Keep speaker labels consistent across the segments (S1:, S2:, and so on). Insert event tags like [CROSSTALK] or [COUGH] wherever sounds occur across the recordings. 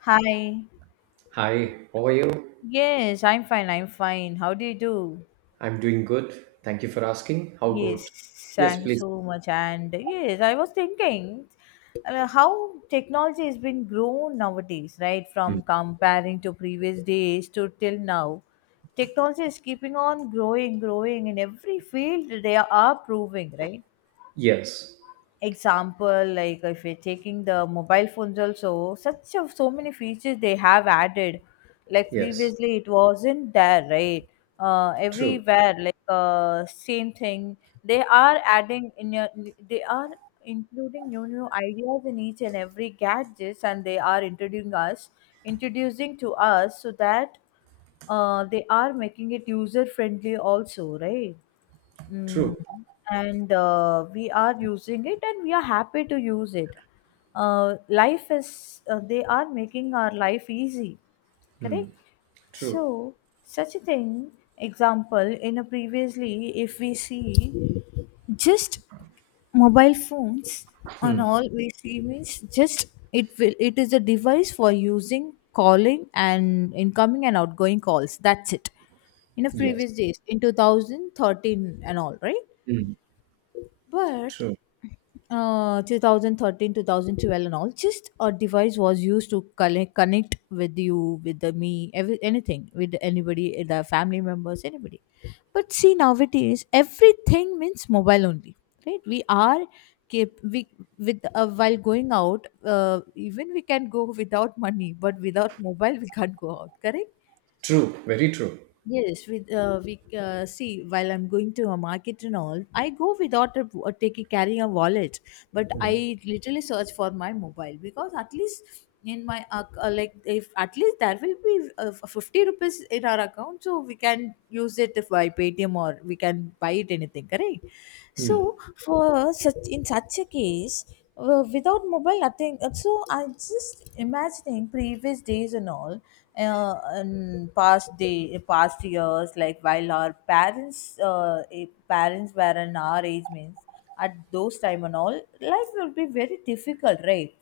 S1: Hi.
S2: Hi, how are you?
S1: Yes, I'm fine. I'm fine. How do you do?
S2: I'm doing good. Thank you for asking. How
S1: Yes,
S2: about? Yes,
S1: thank you
S2: please.
S1: so much. And yes, I was thinking how technology has been grown nowadays, right? From comparing to previous days to till now. Technology is keeping on growing, growing in every field they are proving, right?
S2: Yes,
S1: Example like if you're taking the mobile phones also such of so many features they have added like
S2: yes.
S1: previously it wasn't there, right?
S2: True,
S1: Everywhere like same thing they are adding in they are including new new ideas in each and every gadgets and they are introducing to us so that they are making it user friendly also, right? Mm.
S2: true.
S1: And we are using it and we are happy to use it. Life is, they are making our life easy, correct?
S2: Hmm. True.
S1: So, such a thing, example, in a previously, if we see just mobile phones on all we see means just it is a device for using calling and incoming and outgoing calls, that's it, in the
S2: Yes.
S1: previous days, in 2013 and all, right?
S2: Hmm.
S1: But
S2: True.
S1: 2013, 2012, and all, just a device was used to connect with you with the me every, anything, with anybody, the family members, anybody. But see, nowadays everything means mobile only, right? We are keep we with while going out, even we can go [LAUGHS] without money, but without mobile we can't go out, correct?
S2: True. Very true.
S1: Yes, with we see, while I'm going to a market and all, I go without a taking carrying a wallet, but
S2: Hmm.
S1: I literally search for my mobile because at least in my like, if at least there will be 50 rupees in our account, so we can use it if by paytm, or we can buy it anything, correct? So
S2: Hmm.
S1: for such a case, without mobile nothing. So I just imagining previous days and all, and past day, past years, like while our parents, parents were in our age means, at those time and all, life will be very difficult, right?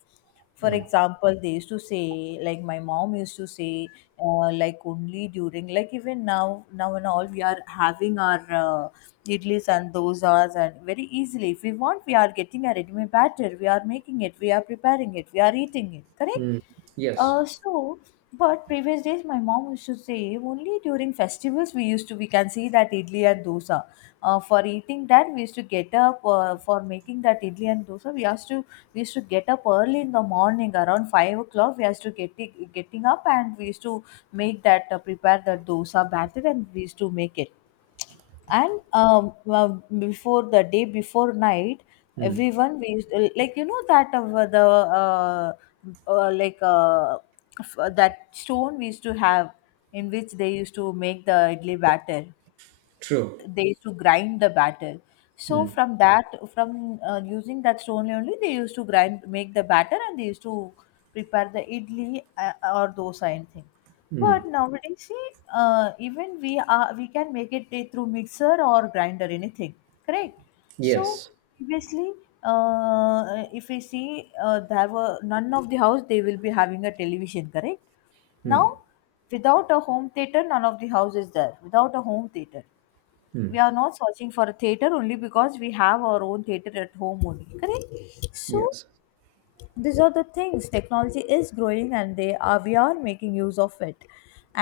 S1: For example, they used to say, like my mom used to say, like only during, like even now now and all we are having our idlis and dosas, and very easily if we want we are getting a ready-made batter, we are making it, we are preparing it, we are eating it, correct?
S2: Hmm. Yes.
S1: uh, so, but previous days, my mom used to say only during festivals we used to we can see that idli and dosa. For eating that, we used to get up for making that idli and dosa. We used to get up early in the morning around 5 o'clock. We used to getting up and we used to make that prepare the dosa batter and we used to make it. And well, before the day, before night, everyone we used to, like you know that of uh, like uh, that stone we used to have, in which they used to make the idli batter,
S2: True.
S1: they used to grind the batter. So
S2: Hmm.
S1: from that, from using that stone only, they used to grind make the batter and they used to prepare the idli or dosa anything. But
S2: Hmm.
S1: nowadays see, even we can make it through mixer or grinder anything, correct? So
S2: Yes.
S1: previously, uh, if we see, there were none of the house they will be having a television, correct? Now,
S2: Hmm.
S1: without a home theater, none of the house is there without a home theater. We
S2: Hmm.
S1: are not searching for a theater only because we have our own theater at home only, correct? So
S2: Yes.
S1: these are the things, technology is growing and they are we are making use of it.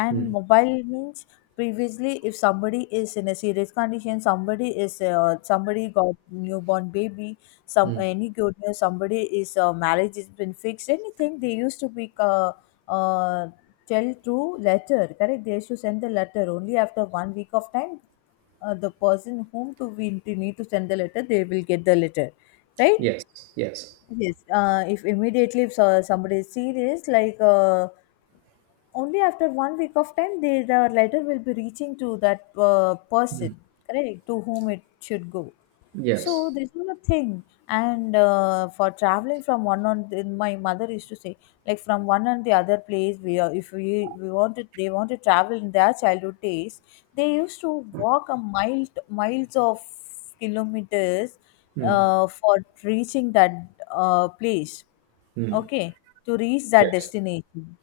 S1: And
S2: Hmm.
S1: mobile means, previously if somebody is in a serious condition, somebody is somebody got newborn baby, some any good news, somebody is marriage has been fixed, anything, they used to be uh, tell through letter, correct? They used to send the letter only after 1 week of time. The person whom to we need to send the letter, they will get the letter, right?
S2: Yes. Yes.
S1: Yes, if immediately if somebody is serious, like only after 1 week of time, the letter will be reaching to that person, correct, to whom it should go. So
S2: Yes.
S1: this is a thing. And for traveling from then my mother used to say, like from one and the other place, if we wanted, they want to travel in their childhood days, they used to walk miles of kilometers
S2: Hmm.
S1: for reaching that place.
S2: Hmm.
S1: Okay, to reach that
S2: Yes.
S1: destination.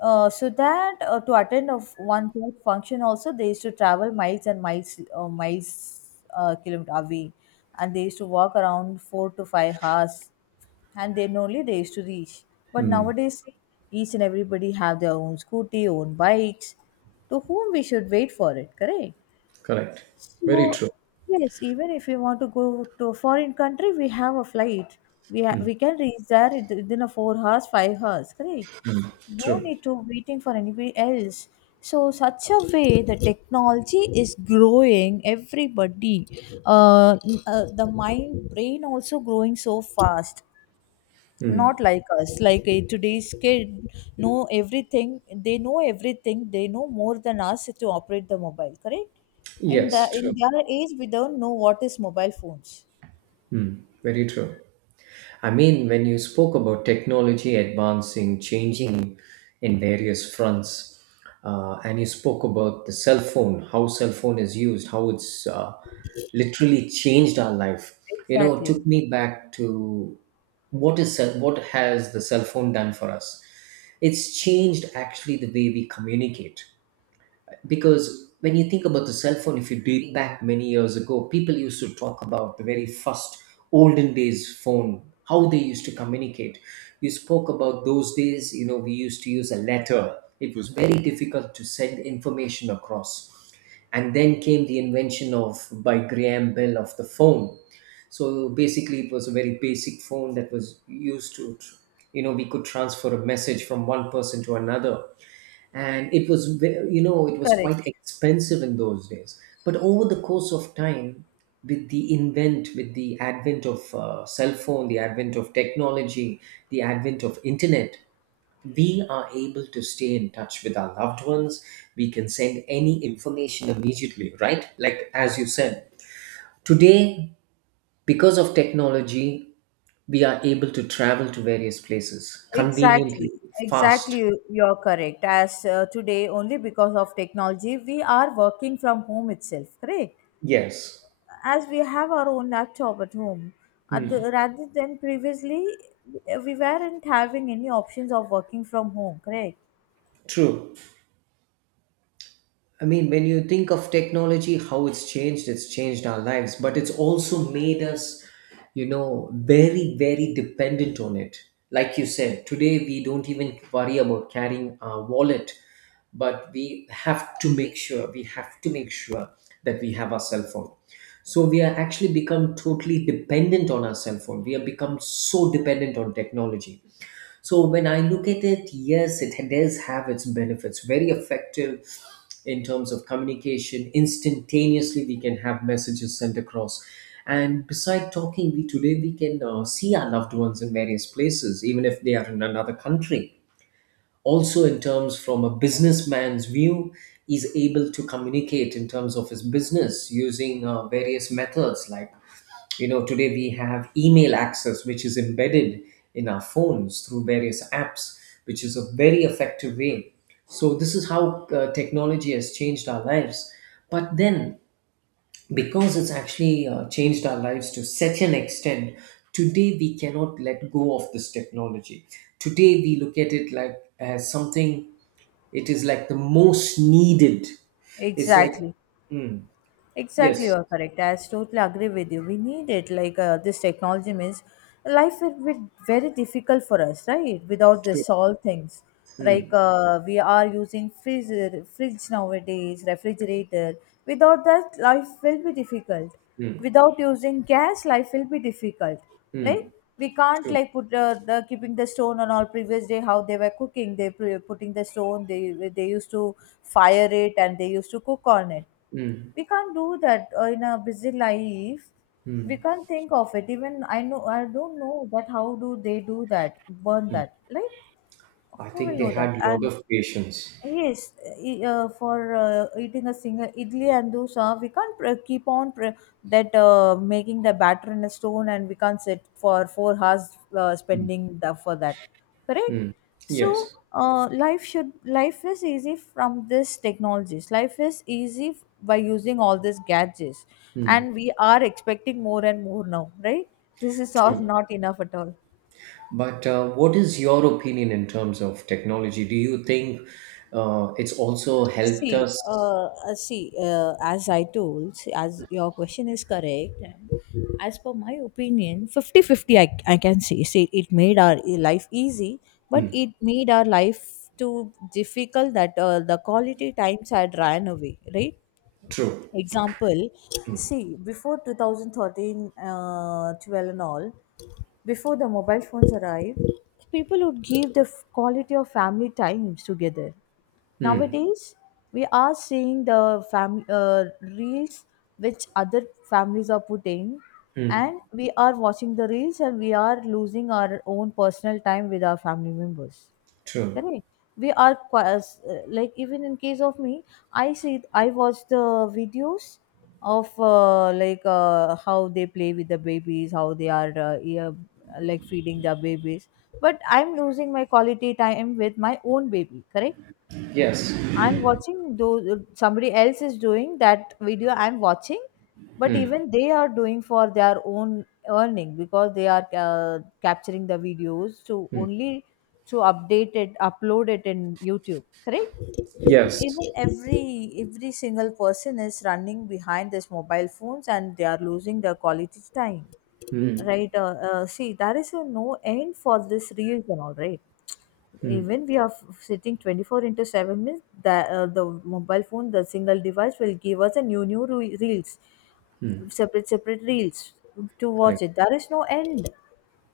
S1: So that to attend of one church function also, they used to travel miles and miles, kilometer away, and they used to walk around 4 to 5 hours and then only they used to reach. But nowadays, each and everybody have their own scooty, own bikes, to whom we should wait for it, correct?
S2: Correct. Very
S1: So
S2: true.
S1: yes, even if we want to go to a foreign country, we have a flight. We can reach there within a 4 hours, 5 hours, correct? No
S2: True.
S1: need to waiting for anybody else. So such a way the technology is growing everybody. The mind brain also growing so fast,
S2: Hmm.
S1: not like us, like today's kid know everything, they know everything, they know more than us to operate the mobile, correct? In
S2: Yes. True.
S1: their age we don't know what is mobile phones.
S2: Very true. I mean, when you spoke about technology advancing, changing in various fronts, and you spoke about the cell phone, how cell phone is used, how it's literally changed our life. You know, it took
S1: Exactly.
S2: me back to what is cell, what has the cell phone done for us? It's changed actually the way we communicate, because when you think about the cell phone, if you date back many years ago, people used to talk about the very first olden days phone, how they used to communicate. You spoke about those days. You know, we used to use a letter. It was very difficult to send information across, and then came the invention of by Graham Bell of the phone. So basically it was a very basic phone that was used to, you know, we could transfer a message from one person to another, and it was you know, it was quite
S1: Correct.
S2: expensive in those days. But over the course of time, with the advent of cell phone, the advent of technology, the advent of internet, we are able to stay in touch with our loved ones. We can send any information immediately, right? Like as you said, today, because of technology, we are able to travel to various places
S1: Exactly.
S2: conveniently
S1: Exactly.
S2: fast.
S1: You're correct. As today, only because of technology, we are working from home itself. Correct.
S2: Yes.
S1: As we have our own laptop at home,
S2: Hmm.
S1: rather than previously, we weren't having any options of working from home. Correct.
S2: True. I mean, when you think of technology, how it's changed our lives, but it's also made us, you know, very, very dependent on it. Like you said, today we don't even worry about carrying our wallet, but we have to make sure that we have our cell phone. So we are actually become totally dependent on our cell phone. We have become so dependent on technology. So when I look at it, yes, it does have its benefits. Very effective in terms of communication. Instantaneously, we can have messages sent across. And beside talking, we today we can see our loved ones in various places, even if they are in another country. Also, in terms from a businessman's view, is able to communicate in terms of his business using various methods like, you know, today we have email access, which is embedded in our phones through various apps, which is a very effective way. So, this is how technology has changed our lives. But then, because it's actually changed our lives to such an extent, today we cannot let go of this technology. Today we look at it like as something, it is like the most needed. It's like,
S1: Exactly.
S2: mm,
S1: Exactly, you
S2: yes,
S1: are correct. I totally agree with you. We need it. Like this technology means life will be very difficult for us, right? Without
S2: true.
S1: this, all things like
S2: Mm,
S1: we are using freezer, fridge nowadays, refrigerator. Without that, life will be difficult.
S2: mm,
S1: Without using gas, life will be difficult. Like
S2: mm,
S1: we can't
S2: true.
S1: like put the keeping the stone on all previous day how they were cooking. They putting the stone. They used to fire it and they used to cook on it.
S2: Mm.
S1: We can't do that in a busy life. We
S2: Hmm.
S1: can't think of it. Even I don't know that how do they do that, burn that. Like,
S2: I
S1: who will
S2: think they
S1: know that?
S2: had a lot
S1: And
S2: of patience.
S1: yes, for eating a single idli and dosa, we can't that making the batter in a stone, and we can't sit for 4 hours spending the, for that. Correct.
S2: Hmm.
S1: So,
S2: Yes,
S1: life is easy from this technologies. Life is easy by using all these gadgets, and we are expecting more and more now, right? This is
S2: true.
S1: not enough at all.
S2: But what is your opinion in terms of technology? Do you think it's also helped
S1: See,
S2: us?
S1: see, as I told, see, as your question is correct, and as per my opinion, 50-50. I can say. Say it made our life easy, but it made our life too difficult that the quality times had ran away, right?
S2: True.
S1: Example, see, before 2013 12 and all, before the mobile phones arrived, people would give the quality of family times together.
S2: Hmm.
S1: Nowadays we are seeing the family reels which other families are putting,
S2: Hmm.
S1: and we are watching the reels and we are losing our own personal time with our family members,
S2: True.
S1: correct? We are like even in case of me, I see I watch the videos of like how they play with the babies, how they are yeah, like feeding their babies. But I'm losing my quality time with my own baby, correct?
S2: Yes.
S1: I'm watching those, somebody else is doing that video I'm watching, but
S2: Hmm.
S1: even they are doing for their own earning, because they are capturing the videos to
S2: Hmm.
S1: only to update it, upload it in YouTube, correct?
S2: Yes.
S1: Even every single person is running behind these mobile phones and they are losing their quality time.
S2: Hmm.
S1: Right? See, there is a no end for this reels and all, right?
S2: Hmm.
S1: Even we are sitting 24 into 7 minutes, that the mobile phone, the single device, will give us a new reels,
S2: Hmm.
S1: separate reels to watch
S2: Correct.
S1: it, there is no end.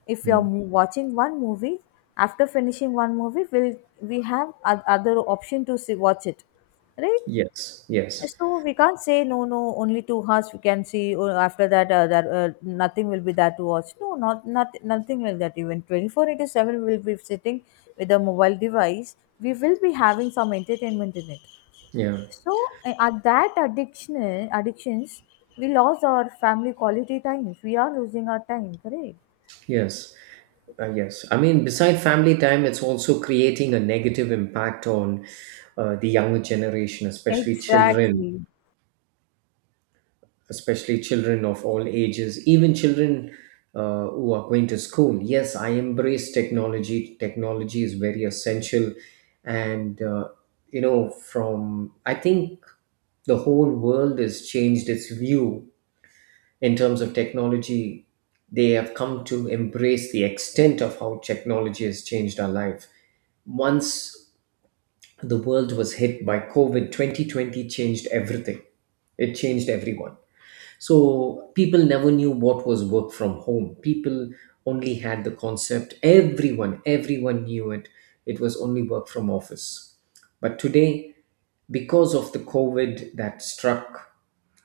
S1: If you are
S2: Hmm.
S1: watching one movie, after finishing one movie, will we have other option to see watch it, right?
S2: Yes. Yes.
S1: So we can't say no, no, only 2 hours we can see. Or after that, nothing will be there to watch. No, not nothing like that. Even 24 into seven, we'll be sitting with a mobile device. We will be having some entertainment in it.
S2: Yeah.
S1: So at that addictions, we lost our family quality times. We are losing our time, correct?
S2: Yes. Yes. I mean, beside family time, it's also creating a negative impact on the younger generation,
S1: Exactly.
S2: especially children of all ages, even children who are going to school. Yes, I embrace technology. Technology is very essential. And, you know, I think the whole world has changed its view in terms of technology. They have come to embrace the extent of how technology has changed our life. Once the world was hit by covid 2020, changed everything. It changed everyone. So people never knew what was work from home. People only had the concept everyone Everyone knew it. It was only work from office. But today, because of the covid that struck,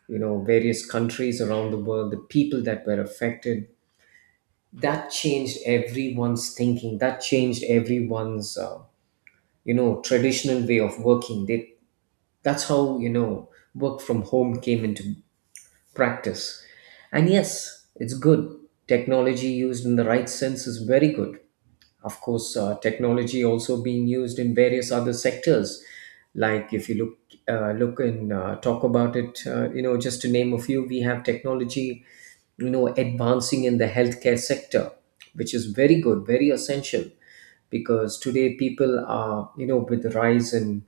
S2: you know, various countries around the world, the people that were affected, that changed everyone's thinking, that changed everyone's you know, traditional way of working. They That's how, you know, work from home came into practice. And yes, it's good. Technology used in the right sense is very good. Of course, technology also being used in various other sectors. Like if you look, look and talk about it, you know, just to name a few, we have technology, you know, advancing in the healthcare sector, which is very good, very essential, because today people are, you know, with the rise in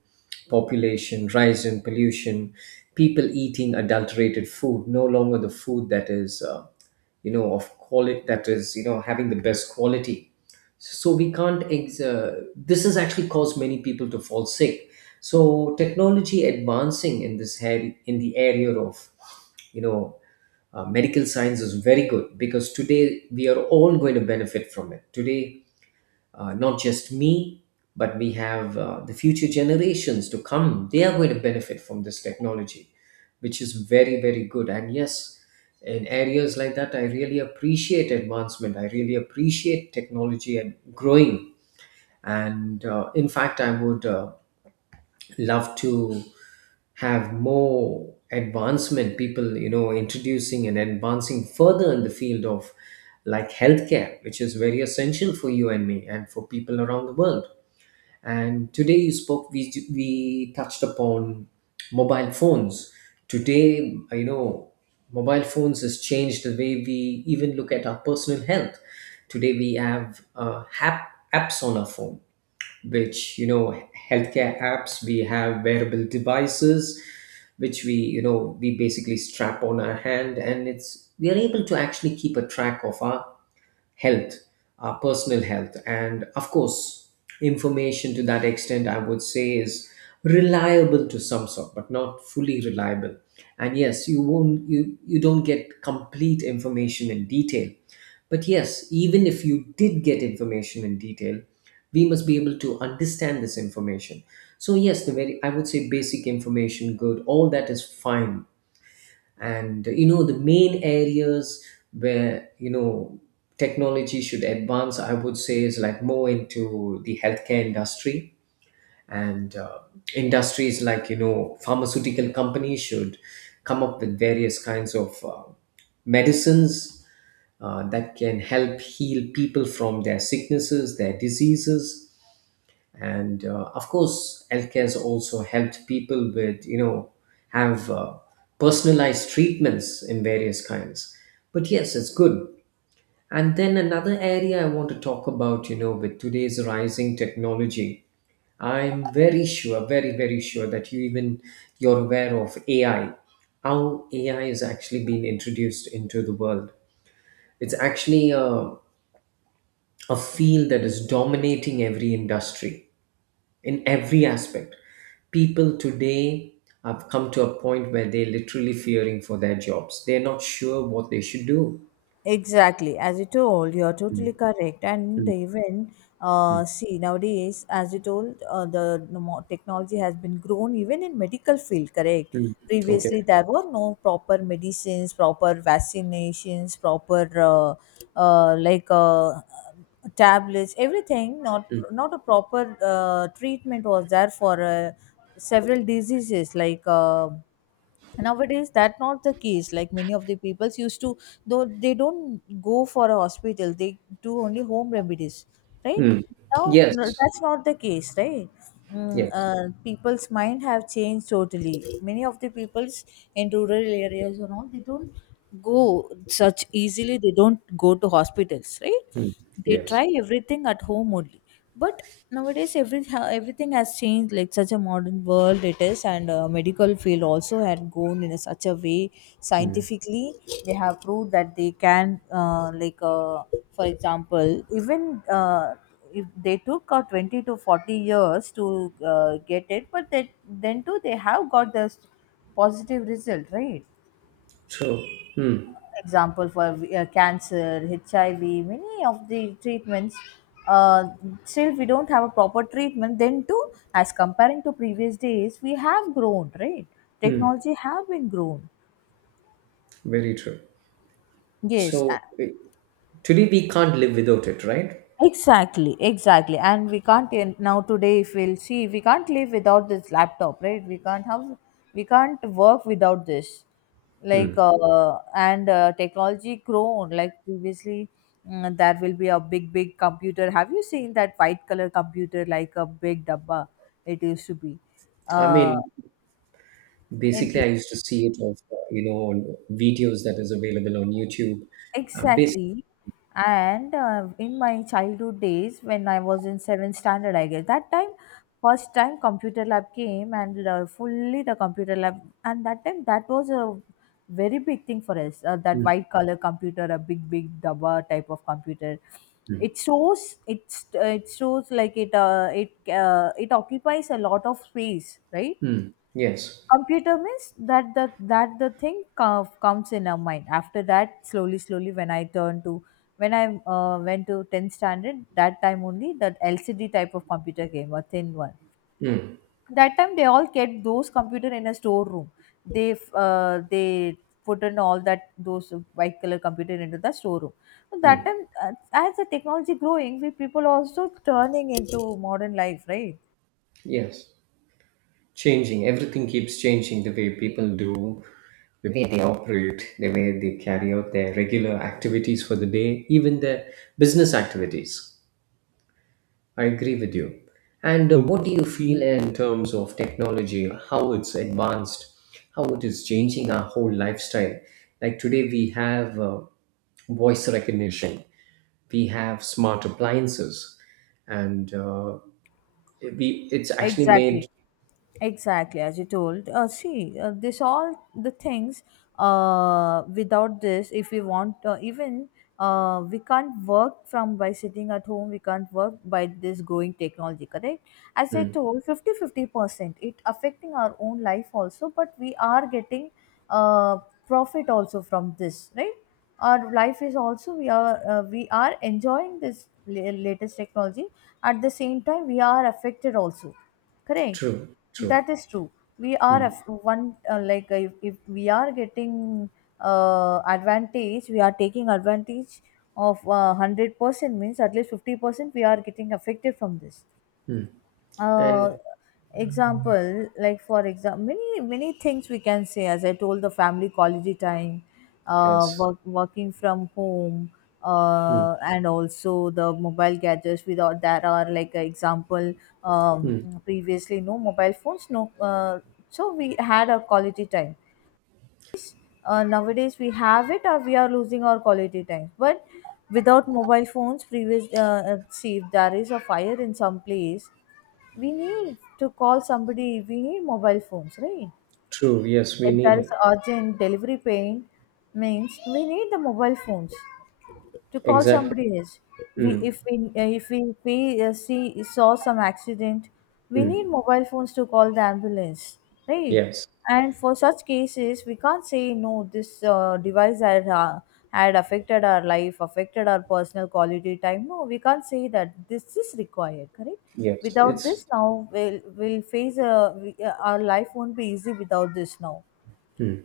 S2: population, rise in pollution, people eating adulterated food, no longer the food that is you know, of quality, that is, you know, having the best quality. So we can't this has actually caused many people to fall sick. So technology advancing in this head, in the area of, you know, medical science is very good, because today we are all going to benefit from it. Today, not just me, but we have the future generations to come. They are going to benefit from this technology, which is very, very good. And yes, in areas like that, I really appreciate advancement. I really appreciate technology and growing. And in fact, I would love to have more advancement, people, you know, introducing and advancing further in the field of like healthcare, which is very essential for you and me and for people around the world. And today, you spoke, we touched upon mobile phones. Today, you know, mobile phones has changed the way we even look at our personal health. Today we have apps on our phone, which, you know, healthcare apps. We have wearable devices, which we you know we basically strap on our hand, and it's we are able to actually keep a track of our health, our personal health. And of course, information to that extent, I would say, is reliable to some sort, but not fully reliable. And yes, you, you don't get complete information in detail. But yes, even if you did get information in detail, we must be able to understand this information. So yes, the very, I would say, basic information, good, all that is fine. And you know, the main areas where, you know, technology should advance, I would say, is like more into the healthcare industry. And industries like, you know, pharmaceutical companies should come up with various kinds of medicines that can help heal people from their sicknesses, their diseases. And of course, healthcare has also helped people with, you know, have personalized treatments in various kinds. But yes, it's good. And then another area I want to talk about, you know, with today's rising technology, I'm very sure, very very sure, that you're aware of AI, how AI has actually been introduced into the world. It's actually a field that is dominating every industry in every aspect. People today have come to a point where they're literally fearing for their jobs. They're not sure what they should do.
S1: Exactly, as you told, you're totally correct. And
S2: Mm,
S1: even see nowadays, as you told, the technology has been grown even in medical field. Correct.
S2: mm, okay,
S1: Previously, there were no proper medicines, proper vaccinations, proper uh, like uh, tablets, everything. Not a proper treatment was there for several diseases like. Nowadays that not the case, like many of the peoples used to, though they don't go for a hospital, they do only home remedies, right?
S2: mm,
S1: Now
S2: yes,
S1: no, that's not the case, right?
S2: yes,
S1: People's mind have changed totally. Many of the peoples in rural areas and all, they don't go such easily, they don't go to hospitals, right?
S2: mm,
S1: They
S2: yes,
S1: try everything at home only. But nowadays everything has changed, like such a modern world it is, and medical field also had gone in a, such a way, scientifically. They have proved that they can for example, even if they took 20 to 40 years to get it, but then too they have got this positive result, right?
S2: true. Hmm.
S1: Example for cancer, HIV, many of the treatments. Uh, Still, we don't have a proper treatment. Then too, as comparing to previous days, we have grown, right?
S2: Hmm.
S1: Technology have been grown.
S2: Very true.
S1: Yes,
S2: So
S1: a-
S2: today we can't live without it, right?
S1: Exactly, exactly. And we can't in- now today if we'll see, we can't live without this laptop, right? We can't work without this. Like and technology grown like previously there will be a big big computer. Have you seen that white color computer like a big dabba? It used to be.
S2: I
S1: Uh,
S2: mean,
S1: in
S2: basically, I used to see it of, you know, on videos that is available on YouTube. Basically,
S1: Exactly. And in my childhood days, when I was in seventh standard, I guess, that time, first time computer lab came and fully the computer lab, and that time that was a very big thing for us. That white
S2: mm,
S1: color computer, a big big dabba type of computer. It shows it's it shows like it occupies a lot of space, right?
S2: mm, yes.
S1: Computer means that the that the thing comes in our mind. After that, slowly slowly, when I turn to when I went to 10th standard, that time only that LCD type of computer came, a thin one.
S2: Hmm.
S1: That time they all kept those computer in a storeroom. they they put in all that those white color computer into the storeroom. So that
S2: Hmm.
S1: time as the technology growing, we people also turning into modern life, right?
S2: Yes. Changing everything keeps changing the way people do, the way they operate, the way they carry out their regular activities for the day, even their business activities. I agree with you. And what do you feel in terms of technology, how it's advanced, how it is changing our whole lifestyle? Like today we have voice recognition, we have smart appliances, and we, it's actually
S1: Exactly.
S2: made,
S1: Exactly, as you told. See, this all the things. Without this, if we want, even we can't work from by sitting at home. We can't work by this growing technology. Correct? As I
S2: mm,
S1: told, 50 50 percent. It affecting our own life also, but we are getting uh, profit also from this, right? Our life is also we are enjoying this latest technology. At the same time, we are affected also. Correct,
S2: true, true.
S1: that is true. We are
S2: Mm.
S1: af- one like if we are getting advantage, we are taking advantage of 100% means at least 50% we are getting affected from this.
S2: Mm.
S1: uh,
S2: And
S1: Example, like for example, many many things we can say, as I told, the family quality time,
S2: yes,
S1: work, working from home,
S2: mm,
S1: and also the mobile gadgets, without that are like a example. um,
S2: mm,
S1: Previously no mobile phones, no so we had a quality time. Nowadays we have it, or we are losing our quality time. But without mobile phones previous, see, if there is a fire in some place, we need to call somebody, we need mobile phones, right?
S2: true. Yes, we
S1: If
S2: need
S1: there is
S2: it.
S1: urgent delivery pain, means we need the mobile phones to call
S2: Exactly.
S1: somebody else. We
S2: Mm,
S1: if we if we, If we see saw some accident, we need
S2: mm,
S1: mobile phones to call the ambulance, right?
S2: yes,
S1: And for such cases, we can't say no. This device had had affected our life, affected our personal quality time. No, we can't say that. This is required, correct?
S2: yes.
S1: Without
S2: It's
S1: this, now we'll face a, we, our life won't be easy without this. Now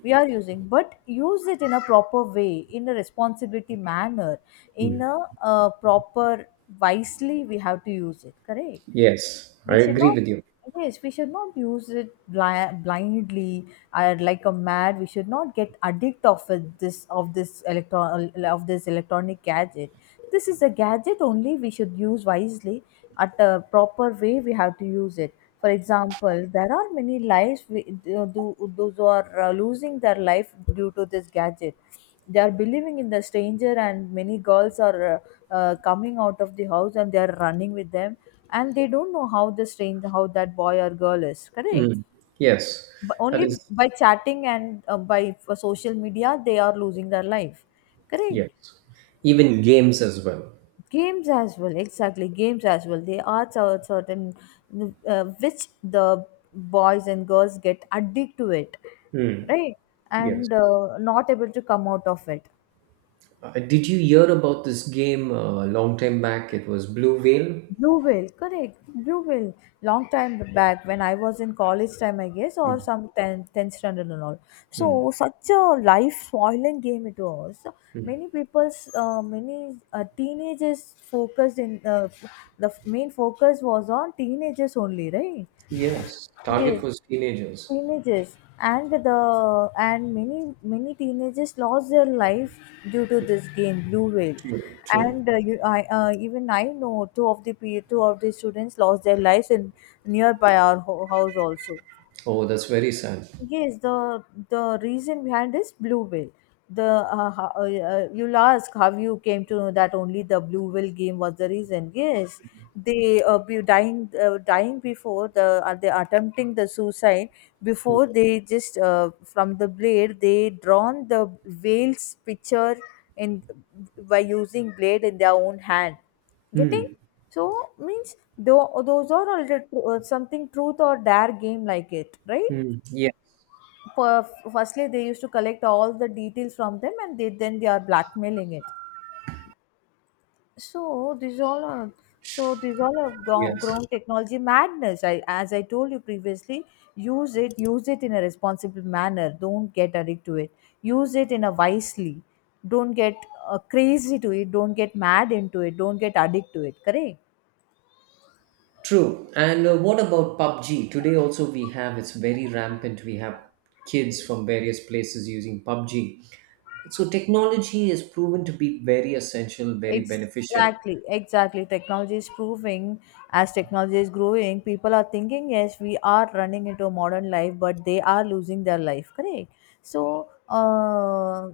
S1: we are using, but use it in a proper way, in a responsibility manner, in a proper, wisely we have to use it, correct?
S2: yes. I
S1: We should
S2: agree
S1: not
S2: with you.
S1: Yes, we should not use it blindly, like a mad. We should not get addict of it- this of this electron of this electronic gadget. This is a gadget only, we should use wisely, at a proper way we have to use it. For example, there are many lives uh, do, those who are losing their life due to this gadget. They are believing in the stranger, and many girls are coming out of the house and they are running with them, and they don't know how the strange how that boy or girl is, correct?
S2: Mm, yes,
S1: But
S2: that
S1: only
S2: is
S1: by chatting and by for social media, they are losing their life. Correct.
S2: yes. Even games as well.
S1: Games as well, exactly, games as well. They are certain which the boys and girls get addicted to it,
S2: Mm,
S1: right?
S2: yes.
S1: And not able to come out of it.
S2: Did you hear about this game a long time back? It was Blue Whale.
S1: Blue whale, correct. Blue whale. Long time back when I was in college time, I guess, or
S2: Mm,
S1: some 10th standard and all. So,
S2: mm.
S1: such a life spoiling game it was. So, many teenagers focused in, main focus was on teenagers only, right?
S2: Yes,
S1: Yes,
S2: target was teenagers.
S1: teenagers. And many teenagers lost their life due to this game blue whale.
S2: True, true.
S1: And even I know two of the two of the students lost their lives in nearby our house also.
S2: Oh, that's very sad.
S1: Yes, the reason behind this blue whale. The you'll ask how you came to know that only the blue whale game was the reason. Yes, they be dying dying before the, are they attempting the suicide before, they just from the blade they drawn the whale's picture in by using blade in their own hand. Getting,
S2: Hmm.
S1: so means, though those are already something truth or dare game like it, right?
S2: Hmm. Yeah.
S1: per- Firstly they used to collect all the details from them, and they then they are blackmailing it. so these all are so these all are gone,
S2: Yes.
S1: grown technology madness. I, as I told you previously, use it, use it in a responsible manner, don't get addicted to it, use it in a wisely, don't get crazy to it, don't get mad into it, don't get addicted to it, correct?
S2: True. And what about PUBG? Today also we have, it's very rampant. We have kids from various places using PUBG. So technology is proven to be very essential, very beneficial.
S1: Exactly, exactly. Technology is proving, as technology is growing, people are thinking, yes, we are running into a modern life, but they are losing their life. Correct. So,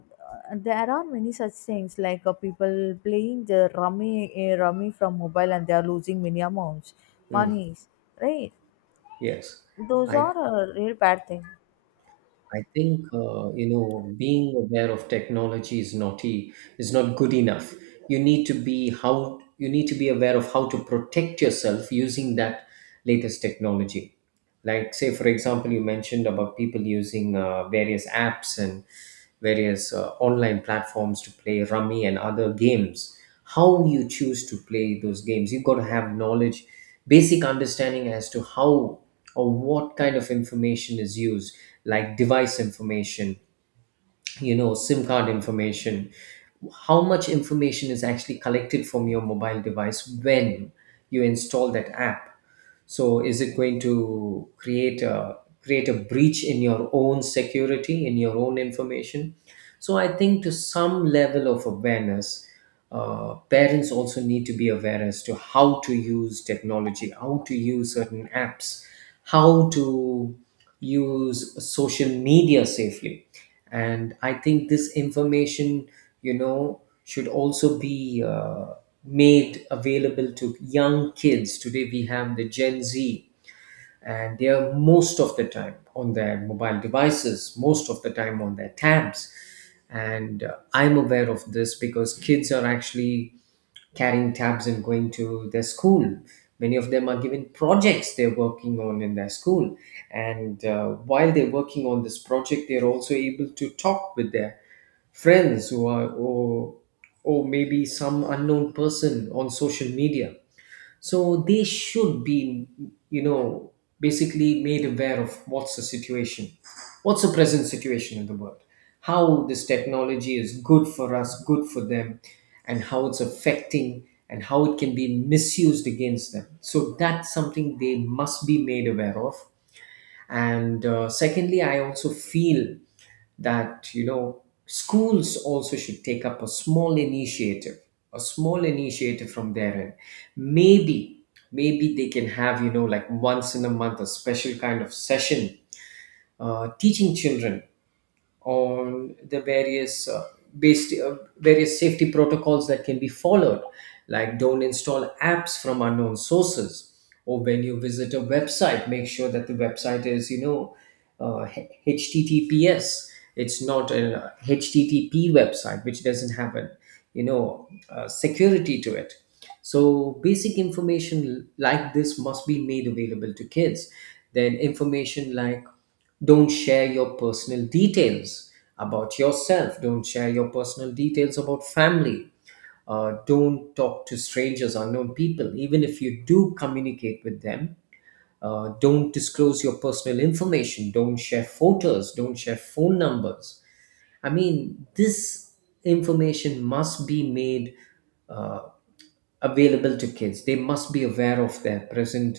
S1: there are many such things, like people playing the rummy, rummy from mobile and they are losing many amounts,
S2: Mm,
S1: monies, right?
S2: yes,
S1: Those
S2: I
S1: are a real bad thing.
S2: I think you know, being aware of technology is naughty is not good enough. You need to be, how you need to be aware of how to protect yourself using that latest technology. Like say for example you mentioned about people using various apps and various online platforms to play rummy and other games. How you choose to play those games, you've got to have knowledge, basic understanding as to how or what kind of information is used, like device information, you know, sim card information, how much information is actually collected from your mobile device when you install that app. So is it going to create a breach in your own security, in your own information? So I think to some level of awareness, parents also need to be aware as to how to use technology, how to use certain apps, how to use social media safely. And I think this information, you know, should also be made available to young kids. Today we have the gen z, and they are most of the time on their mobile devices, most of the time on their tabs. And I'm aware of this because kids are actually carrying tabs and going to their school. Many of them are given projects they're working on in their school. And while they're working on this project, they're also able to talk with their friends who are, or maybe some unknown person on social media. So they should be, you know, basically made aware of what's the situation, what's the present situation in the world, how this technology is good for us, good for them, and how it's affecting and how it can be misused against them. So that's something they must be made aware of. And secondly, I also feel that, you know, schools also should take up a small initiative, from their end. Maybe they can have, you know, like once in a month a special kind of session teaching children on the various based various safety protocols that can be followed, like don't install apps from unknown sources, or when you visit a website, make sure that the website is, you know, uh, https. It's not a http website which doesn't have a, you know, security to it. So basic information like this must be made available to kids. Then information like don't share your personal details about yourself, don't share your personal details about family, don't talk to strangers, unknown people. Even if you do communicate with them, don't disclose your personal information, don't share photos, don't share phone numbers. I mean, this information must be made uh, available to kids. They must be aware of their present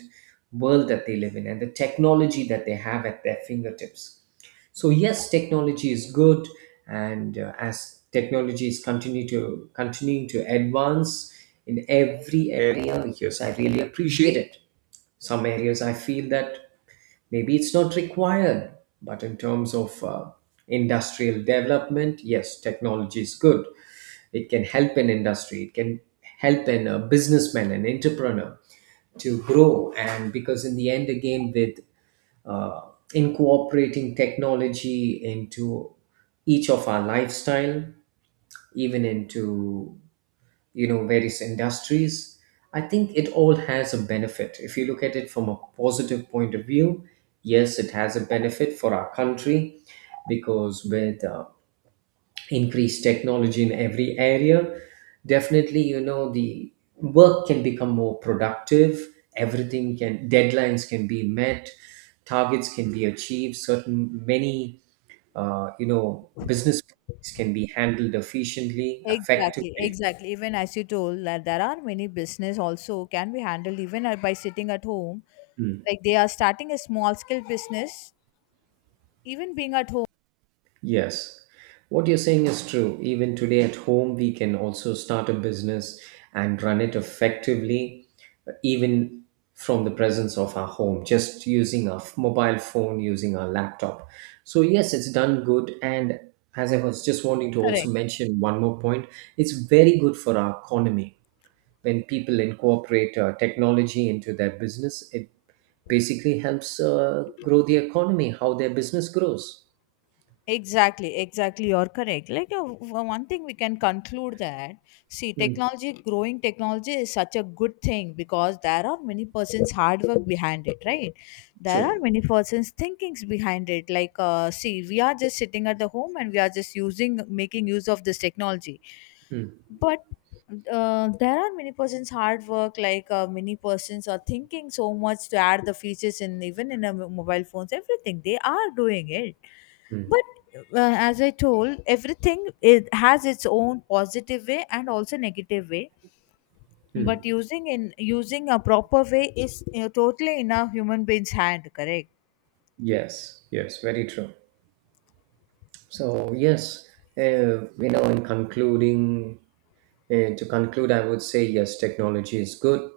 S2: world that they live in and the technology that they have at their fingertips. So yes, technology is good, and as technology is continue to continuing to advance in every area, yes, I really appreciate it. Some areas I feel that maybe it's not required, but in terms of industrial development, yes, technology is good. It can help an industry. It can help an a businessman, an entrepreneur to grow. And because in the end, again, with uh, incorporating technology into each of our lifestyle, even into, you know, various industries, I think it all has a benefit if you look at it from a positive point of view. Yes, it has a benefit for our country, because with increased technology in every area, definitely, you know, the work can become more productive. Everything can, deadlines can be met, targets can be achieved. Certain many you know business can be handled efficiently,
S1: Exactly,
S2: effectively.
S1: exactly. Even as you told, that there are many business also can be handled even by sitting at home. Like they are starting a small scale business, even being at home.
S2: Yes, what you're saying is true. Even today at home, we can also start a business and run it effectively, even from the presence of our home, just using our mobile phone, using our laptop. So, yes, it's done good. And as I was just wanting to also
S1: Correct.
S2: mention one more point, it's very good for our economy. When people incorporate technology into their business, it basically helps grow the economy, how their business grows.
S1: Exactly, exactly. You're correct. Like one thing we can conclude, that see,
S2: Mm,
S1: technology, growing technology is such a good thing because there are many persons' hard work behind it, right? There are
S2: true.
S1: many persons' thinkings behind it. Like, see, we are just sitting at the home and we are just using making use of this technology.
S2: Hmm.
S1: But there are many persons hard work, like many persons are thinking so much to add the features in even in a mobile phones, everything they are doing it.
S2: Mm.
S1: But as I told, everything it has its own positive way and also negative way. But using a proper way is totally in a human being's hand, correct?
S2: Yes, yes, very true. So, yes, uh, you know, in concluding, to conclude, I would say yes, technology is good.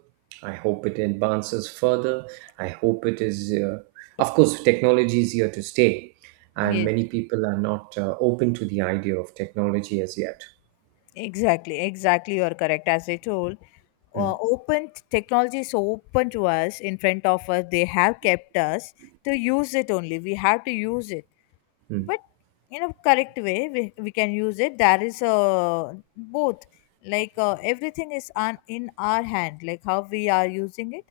S2: I hope it advances further. I hope it is, of course, technology is here to stay, and
S1: Yes.
S2: many people are not open to the idea of technology as yet.
S1: Exactly, exactly. You are correct. As I told, technology is so open to us, in front of us. They have kept us to use it only. We have to use it,
S2: Mm,
S1: but in a correct way, we can use it. There is a both, like everything is on in our hand, like how we are using it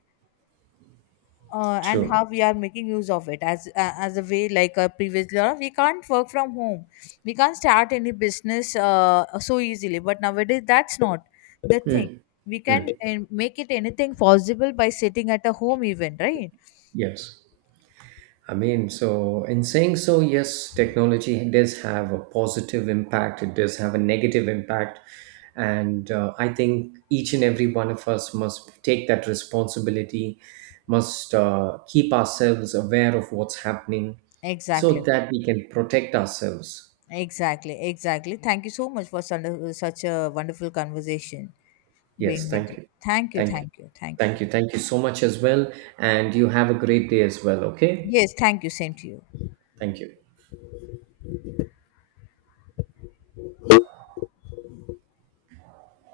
S1: and
S2: true.
S1: how we are making use of it, as a way. Like a previous law, we can't work from home, we can't start any business so easily, but nowadays that's not the thing.
S2: Mm,
S1: We can
S2: mm,
S1: make it anything possible by sitting at a home even, right?
S2: yes. I mean, so in saying so, yes, technology does have a positive impact, it does have a negative impact. And I think each and every one of us must take that responsibility, must keep ourselves aware of what's happening, so
S1: exactly
S2: that we can protect ourselves.
S1: exactly. Thank you so much for such a wonderful conversation being
S2: Yes,
S1: with
S2: thank
S1: you.
S2: you.
S1: thank you
S2: Thank you.
S1: thank you thank you.
S2: Thank you. Thank you so much as well. And you have a great day as well. Okay.
S1: Yes, thank you, same to you.
S2: Thank you.